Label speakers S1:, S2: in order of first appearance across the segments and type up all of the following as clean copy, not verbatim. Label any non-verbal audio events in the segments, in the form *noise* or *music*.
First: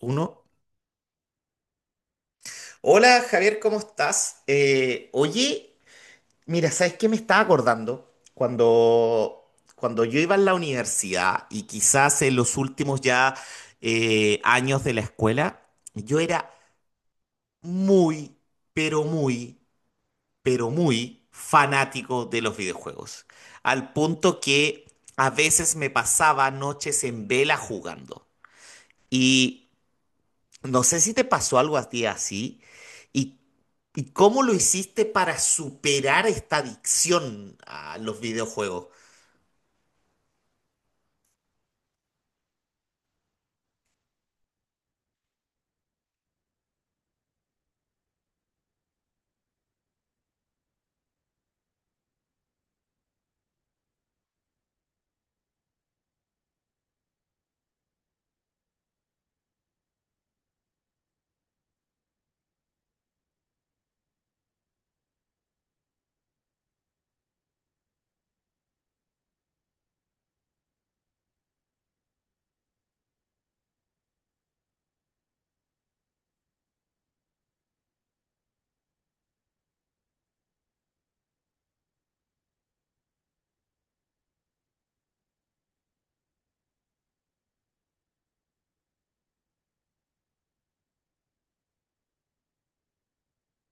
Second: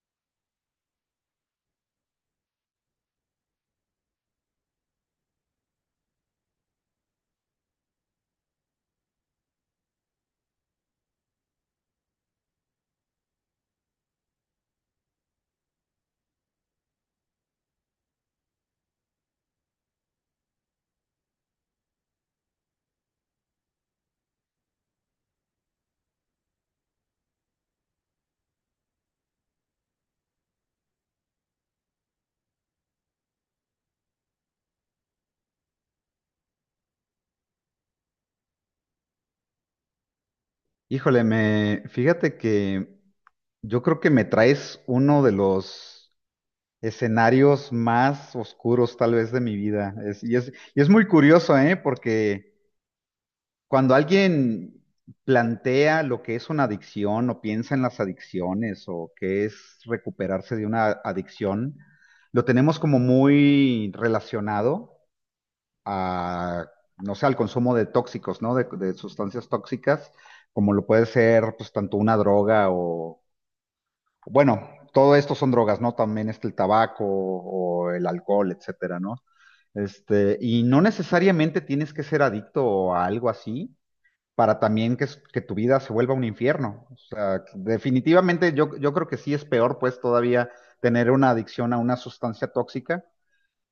S1: Uno. Hola Javier, ¿cómo estás? Oye, mira, ¿sabes qué me estaba acordando? Cuando yo iba en la universidad y quizás en los últimos ya años de la escuela, yo era muy, pero muy, pero muy fanático de los videojuegos. Al punto que a veces me pasaba noches en vela jugando. Y no sé si te pasó algo a ti así y, y cómo lo hiciste para superar esta adicción a los videojuegos.
S2: Híjole, me fíjate que yo creo que me traes uno de los escenarios más oscuros tal vez de mi vida. Y es muy curioso, ¿eh? Porque cuando alguien plantea lo que es una adicción o piensa en las adicciones o qué es recuperarse de una adicción, lo tenemos como muy relacionado a, no sé, al consumo de tóxicos, ¿no? De sustancias tóxicas, como lo puede ser, pues, tanto una droga o, bueno, todo esto son drogas, ¿no? También está el tabaco o el alcohol, etcétera, ¿no? Este, y no necesariamente tienes que ser adicto a algo así para también que tu vida se vuelva un infierno. O sea, que definitivamente yo creo que sí es peor, pues, todavía tener una adicción a una sustancia tóxica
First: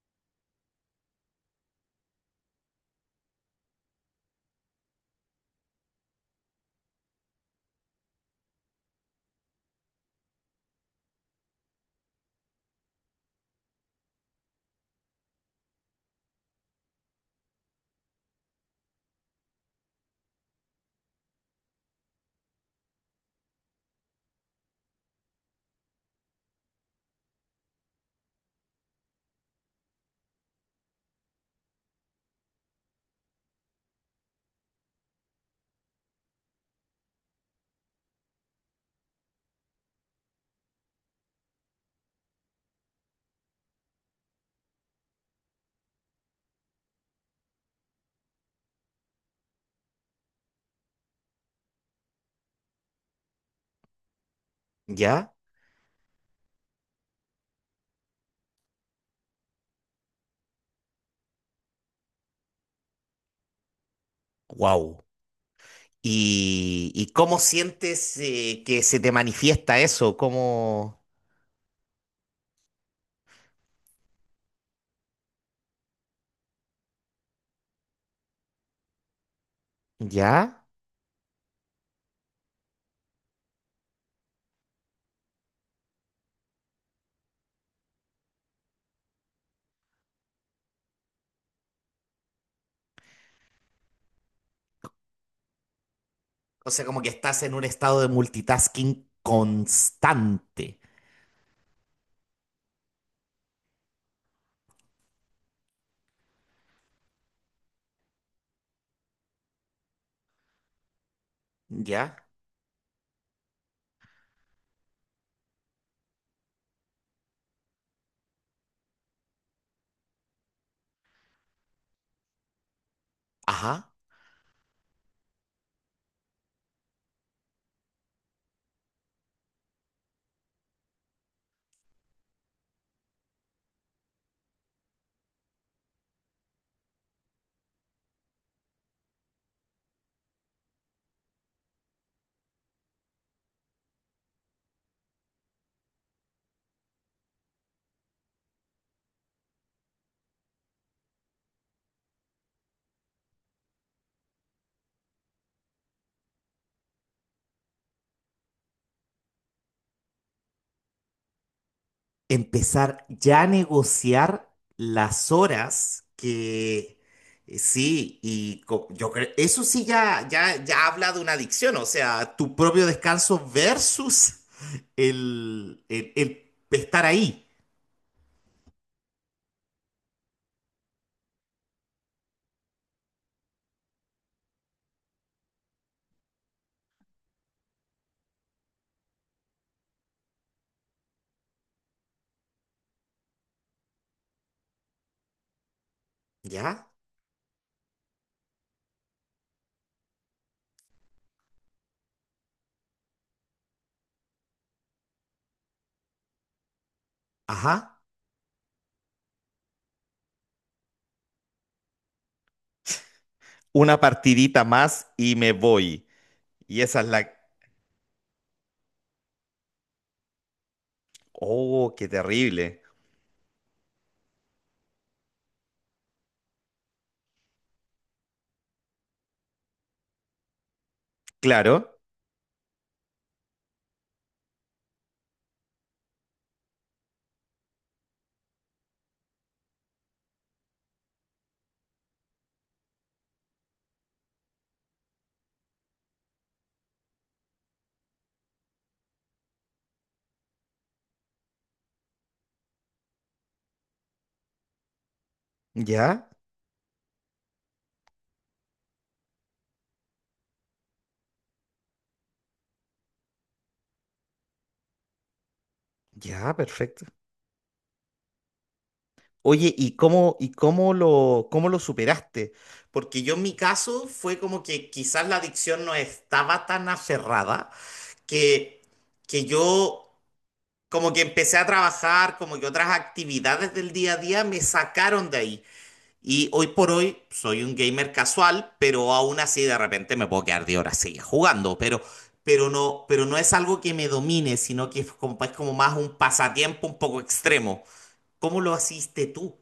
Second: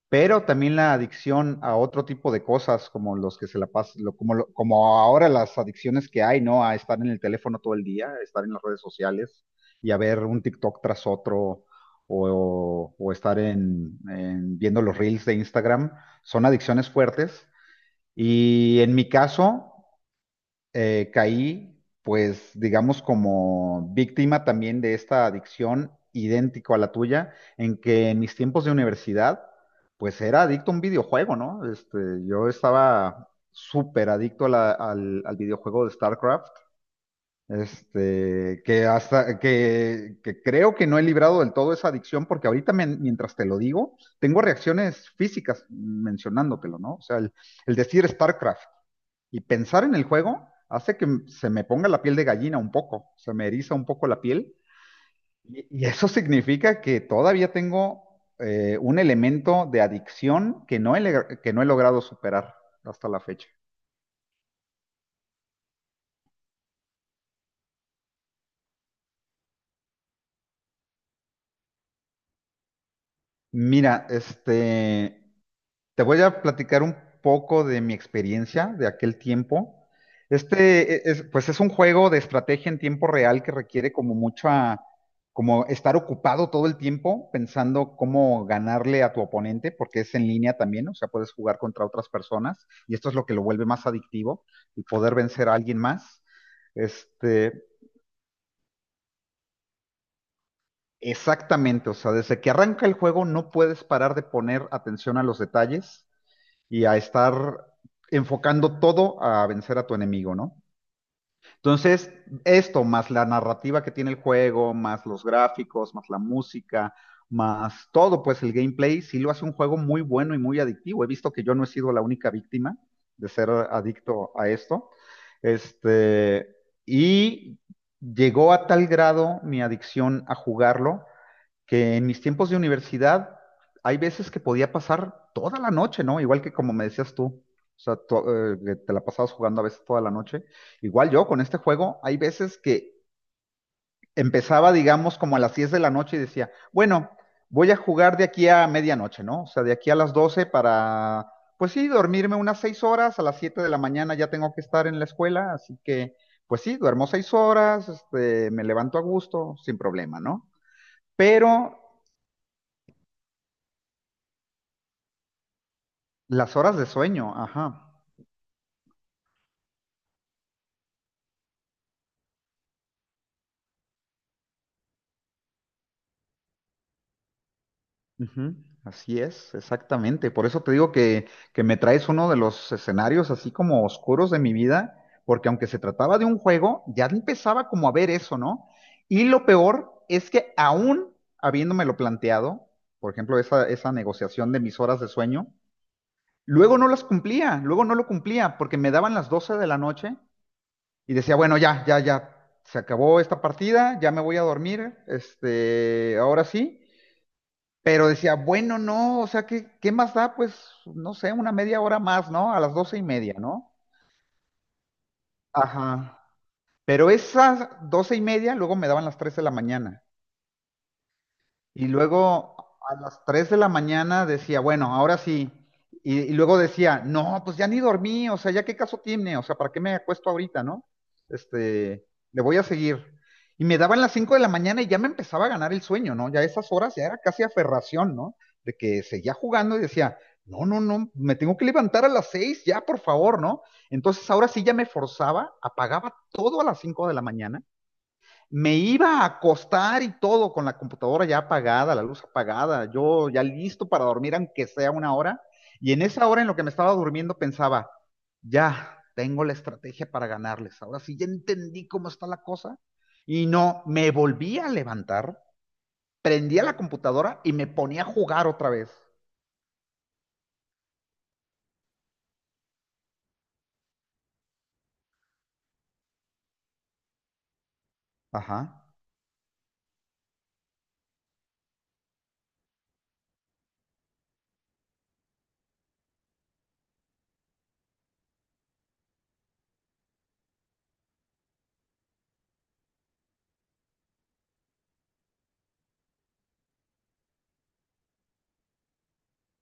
S2: pero también la adicción a otro tipo de cosas, como los que se la pasan, como ahora las adicciones que hay, ¿no? A estar en el teléfono todo el día, a estar en las redes sociales y a ver un TikTok tras otro o estar en viendo los reels de Instagram, son adicciones fuertes. Y en mi caso, caí, pues digamos como víctima también de esta adicción idéntico a la tuya, en que en mis tiempos de universidad, pues era adicto a un videojuego, ¿no? Este, yo estaba súper adicto a al videojuego de StarCraft, este, que creo que no he librado del todo esa adicción, porque ahorita mientras te lo digo, tengo reacciones físicas mencionándotelo, ¿no? O sea, el decir StarCraft. Y pensar en el juego hace que se me ponga la piel de gallina un poco, se me eriza un poco la piel.
S1: ¿Ya?
S2: Y eso *laughs* significa que todavía tengo un elemento de adicción que que no he logrado superar hasta la fecha.
S1: Wow. ¿Y cómo sientes que se te manifiesta eso? ¿Cómo...
S2: Mira, este, te voy a platicar un poco de mi experiencia de aquel tiempo.
S1: ¿Ya?
S2: Este, pues es un juego de estrategia en tiempo real que requiere como mucha, como estar ocupado todo el tiempo pensando cómo ganarle a tu oponente, porque es en línea también, o sea, puedes jugar contra otras personas y esto es lo que lo vuelve más adictivo, el poder vencer a alguien más.
S1: O sea, como que estás
S2: Este,
S1: en un estado de multitasking constante.
S2: exactamente, o sea, desde que arranca el juego no puedes parar de poner atención a los detalles y a estar enfocando todo a vencer a tu enemigo, ¿no? Entonces,
S1: ¿Ya?
S2: esto más la narrativa que tiene el juego, más los gráficos, más la música, más todo, pues el gameplay, sí lo hace un juego muy bueno y muy adictivo. He visto que yo no he sido la única víctima de ser
S1: Ajá.
S2: adicto a esto. Este, y llegó a tal grado mi adicción a jugarlo que en mis tiempos de universidad hay veces que podía pasar toda la noche, ¿no? Igual que como me decías tú, o sea, tú, que te la pasabas jugando a veces toda la noche. Igual yo con este juego hay veces que empezaba, digamos, como a las 10 de la noche y decía, bueno, voy a jugar de aquí a medianoche, ¿no? O sea, de aquí a las 12 para, pues sí, dormirme unas 6 horas, a las 7 de la mañana ya tengo que estar en la escuela, así que, pues sí, duermo 6 horas, este, me levanto a gusto, sin problema, ¿no? Pero
S1: Empezar ya a negociar las horas
S2: las horas de
S1: que
S2: sueño, ajá.
S1: sí, y yo creo, eso sí ya, ya, ya habla de una adicción, o sea, tu propio descanso versus el estar ahí,
S2: Ujú, así es, exactamente. Por eso te digo que me traes uno de los escenarios así como oscuros de mi vida, porque aunque se trataba de un juego, ya empezaba como a ver eso, ¿no? Y lo peor es que aún habiéndomelo planteado, por ejemplo, esa negociación de mis horas de sueño, luego no
S1: ¿ya?
S2: las cumplía, luego no lo cumplía, porque me daban las 12 de la noche y decía, bueno, ya, ya, ya, se acabó esta partida, ya me voy a dormir, este, ahora sí.
S1: Ajá.
S2: Pero decía, bueno, no, o sea, ¿qué más da? Pues, no sé, una media hora más, ¿no? A las 12 y media, ¿no?
S1: Una partidita más y me voy.
S2: Ajá.
S1: Y esa es
S2: Pero
S1: la...
S2: esas 12 y media luego me daban las 3 de la mañana. Y
S1: Oh, qué
S2: luego
S1: terrible.
S2: a las 3 de la mañana decía, bueno, ahora sí. Y luego decía, no, pues ya ni dormí, o sea, ya qué caso tiene, o sea, ¿para qué me acuesto ahorita, no?
S1: Claro.
S2: Este, le voy a seguir. Y me daban las 5 de la mañana y ya me empezaba a ganar el sueño, ¿no? Ya a esas horas ya era casi aferración, ¿no? De que seguía jugando y decía, no, no, no, me tengo que levantar a las 6 ya, por favor, ¿no? Entonces ahora sí ya me forzaba, apagaba todo a las 5 de la mañana, me iba a acostar y todo con la computadora ya apagada, la luz apagada, yo ya listo para dormir aunque sea una hora. Y en
S1: Ya,
S2: esa hora en lo que me estaba durmiendo pensaba, ya tengo la estrategia para ganarles. Ahora sí, ya entendí cómo está la cosa. Y no, me volví a levantar,
S1: ya,
S2: prendía la
S1: perfecto.
S2: computadora y me ponía a jugar otra vez.
S1: Oye, ¿y cómo, cómo lo superaste? Porque yo en mi caso fue como que quizás la adicción no estaba tan aferrada que,
S2: Ajá.
S1: que yo como que empecé a trabajar, como que otras actividades del día a día me sacaron de ahí. Y hoy por hoy soy un gamer casual, pero aún así de repente me puedo quedar de horas seguidas jugando, pero no es algo que me domine, sino que es es como más un pasatiempo un poco extremo. ¿Cómo lo hiciste tú?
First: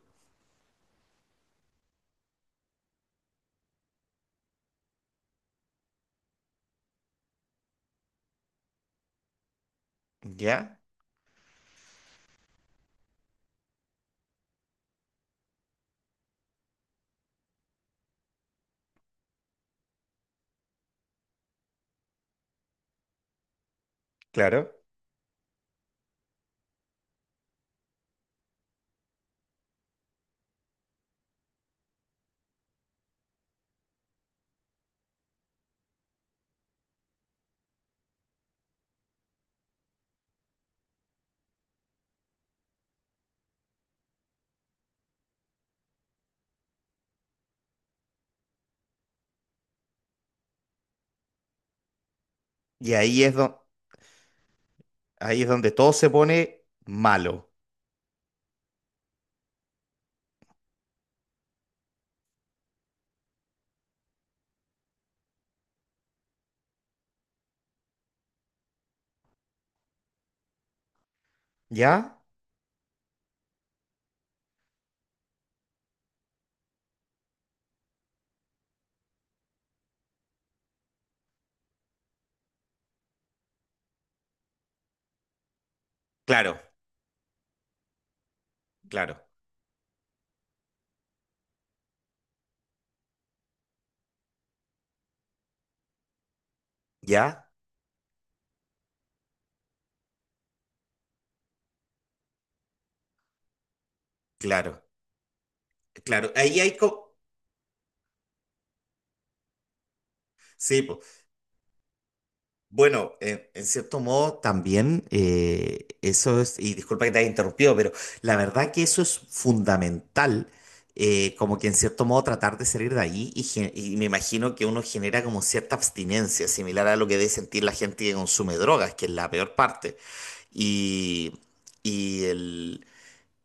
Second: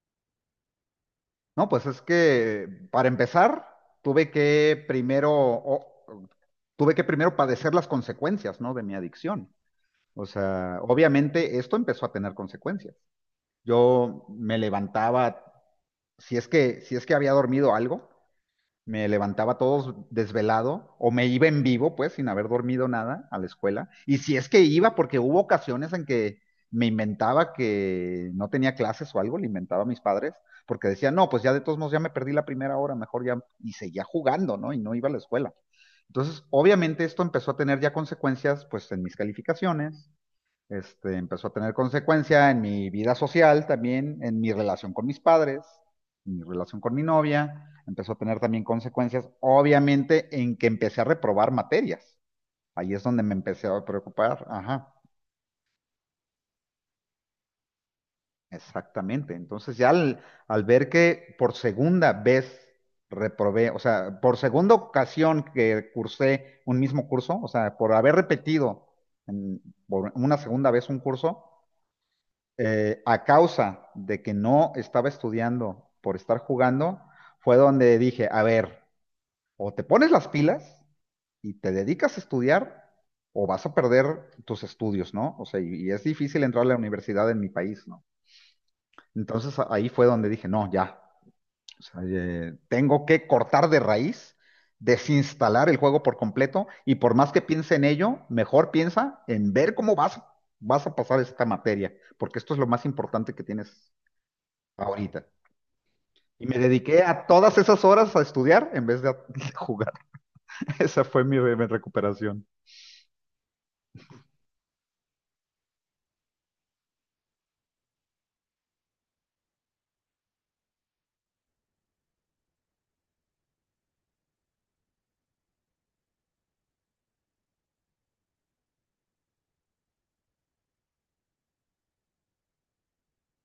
S2: No, pues es que para empezar, tuve que primero, o- tuve que primero padecer las consecuencias, ¿no? De mi adicción. O sea,
S1: ¿Ya?
S2: obviamente esto empezó a tener consecuencias. Yo me levantaba, si es que había dormido algo, me levantaba todo desvelado o me iba en vivo, pues, sin haber dormido nada a la escuela. Y si es que
S1: Claro.
S2: iba, porque hubo ocasiones en que me inventaba que no tenía clases o algo, le inventaba a mis padres, porque decía, no, pues ya de todos modos ya me perdí la primera hora, mejor ya, y seguía jugando, ¿no? Y no iba a la escuela. Entonces, obviamente esto empezó a tener ya consecuencias, pues, en mis calificaciones, este, empezó a tener consecuencia en mi vida social también, en mi relación con mis padres, en mi relación con mi novia. Empezó a tener también consecuencias, obviamente, en que empecé a reprobar materias. Ahí
S1: Y
S2: es donde me empecé a preocupar. Ajá,
S1: ahí es donde todo se pone malo.
S2: exactamente. Entonces ya al ver que por segunda vez reprobé, o sea, por segunda ocasión que cursé un mismo curso, o sea, por haber repetido en- por una segunda vez un curso,
S1: ¿Ya?
S2: a causa de que no estaba estudiando por estar jugando, fue donde dije, a ver, o te pones las pilas y te dedicas a estudiar, o vas a perder tus estudios, ¿no? O sea, y es difícil
S1: Claro,
S2: entrar a la universidad en mi país, ¿no?
S1: claro,
S2: Entonces ahí fue donde dije, no, ya, o sea, tengo que cortar de raíz, desinstalar el juego por completo, y por más que
S1: ya,
S2: piense en ello, mejor piensa en ver cómo vas, vas a pasar esta materia, porque esto es lo más importante que tienes
S1: claro,
S2: ahorita.
S1: claro.
S2: Y me dediqué a todas esas horas a estudiar en vez de, *laughs* de jugar. *laughs*
S1: Sí, po.
S2: Esa fue mi recuperación.
S1: Bueno, en cierto modo también eso es, y disculpa que te haya interrumpido, pero la verdad que eso es fundamental, como que en cierto modo tratar de salir de ahí y, y me imagino que uno genera como cierta abstinencia, similar a lo que debe sentir la gente que consume drogas, que es la peor parte. Y, y el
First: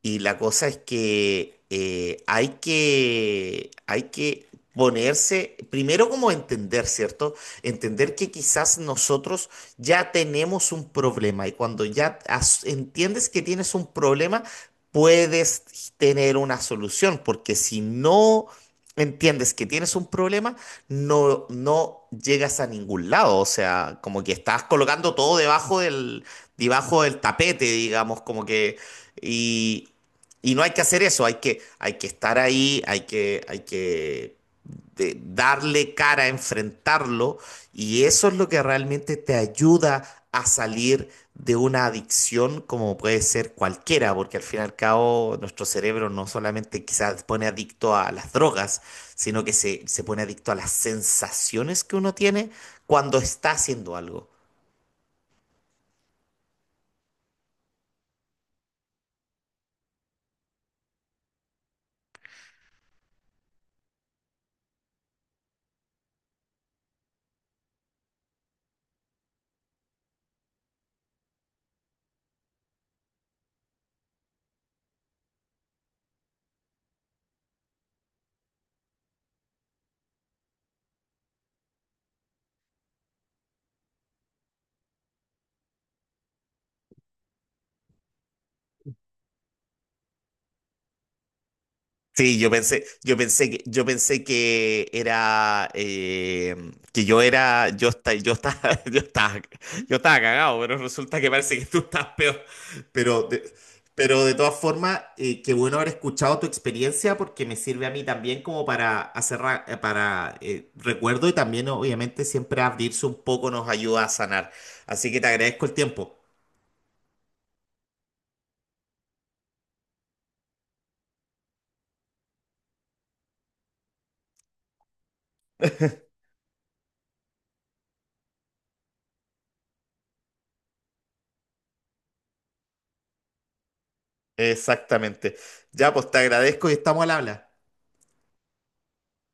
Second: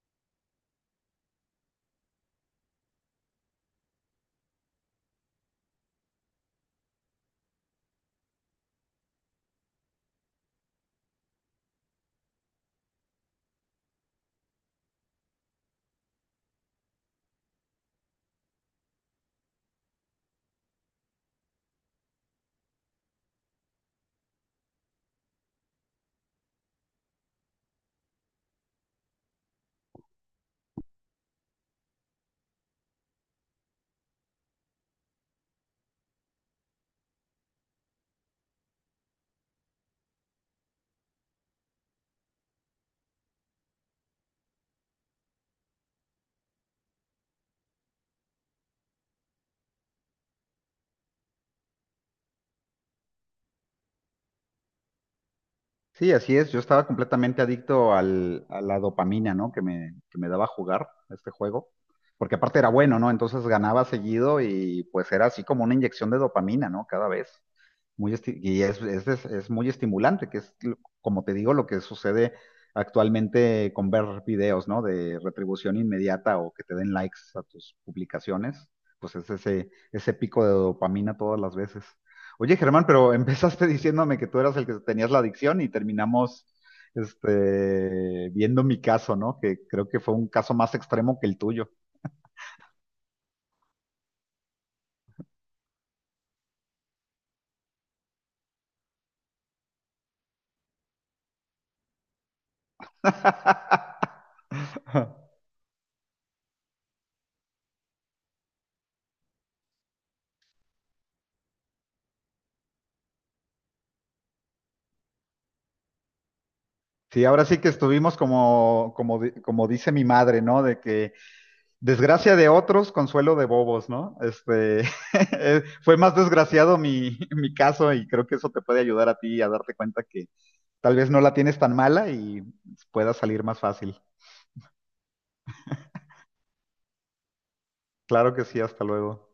S1: Y la cosa es que hay que, hay que ponerse, primero como entender, ¿cierto? Entender que quizás nosotros ya tenemos un problema y cuando ya entiendes que tienes un problema, puedes tener una solución, porque si no entiendes que tienes un problema, no, no llegas a ningún lado, o sea, como que estás colocando todo debajo debajo del tapete, digamos, como que... Y, y no hay que hacer eso, hay que estar ahí, hay que darle cara, enfrentarlo, y eso es lo que realmente te ayuda a salir de una adicción como puede ser cualquiera, porque al fin y al cabo nuestro cerebro no solamente quizás pone adicto a las drogas, sino que se pone adicto a las sensaciones que uno tiene cuando está haciendo algo.
S2: Sí, así es. Yo estaba completamente adicto a la dopamina, ¿no? Que me daba jugar este juego. Porque aparte era bueno, ¿no? Entonces ganaba seguido y pues era así como una inyección de dopamina, ¿no? Cada vez. Muy esti- y es muy estimulante, como te digo, lo que sucede actualmente con ver videos, ¿no? De retribución inmediata o que te den likes a tus publicaciones, pues es ese pico de dopamina todas las veces. Oye, Germán, pero empezaste *laughs* diciéndome que tú eras el que tenías la adicción y terminamos, este, viendo mi caso, ¿no? Que creo que fue un caso más extremo que el tuyo.
S1: Sí, yo pensé, yo pensé que era, que yo era, yo estaba, *laughs* yo estaba cagado, pero resulta que parece que tú estás peor. Pero de,
S2: *laughs*
S1: pero de todas formas, qué bueno haber escuchado tu experiencia porque me sirve a mí también como para hacer, para recuerdo y también obviamente siempre abrirse un poco nos ayuda a sanar. Así que te agradezco el tiempo.
S2: Sí, ahora sí que estuvimos como, como, como dice mi madre, ¿no? De que desgracia de otros, consuelo de bobos, ¿no? Este, *laughs* fue más desgraciado *laughs* mi caso y creo que eso te puede ayudar a ti a darte cuenta que tal vez no la tienes tan mala y pueda salir más fácil.
S1: Exactamente. Ya, pues te agradezco y estamos al habla.
S2: Claro que sí, hasta luego.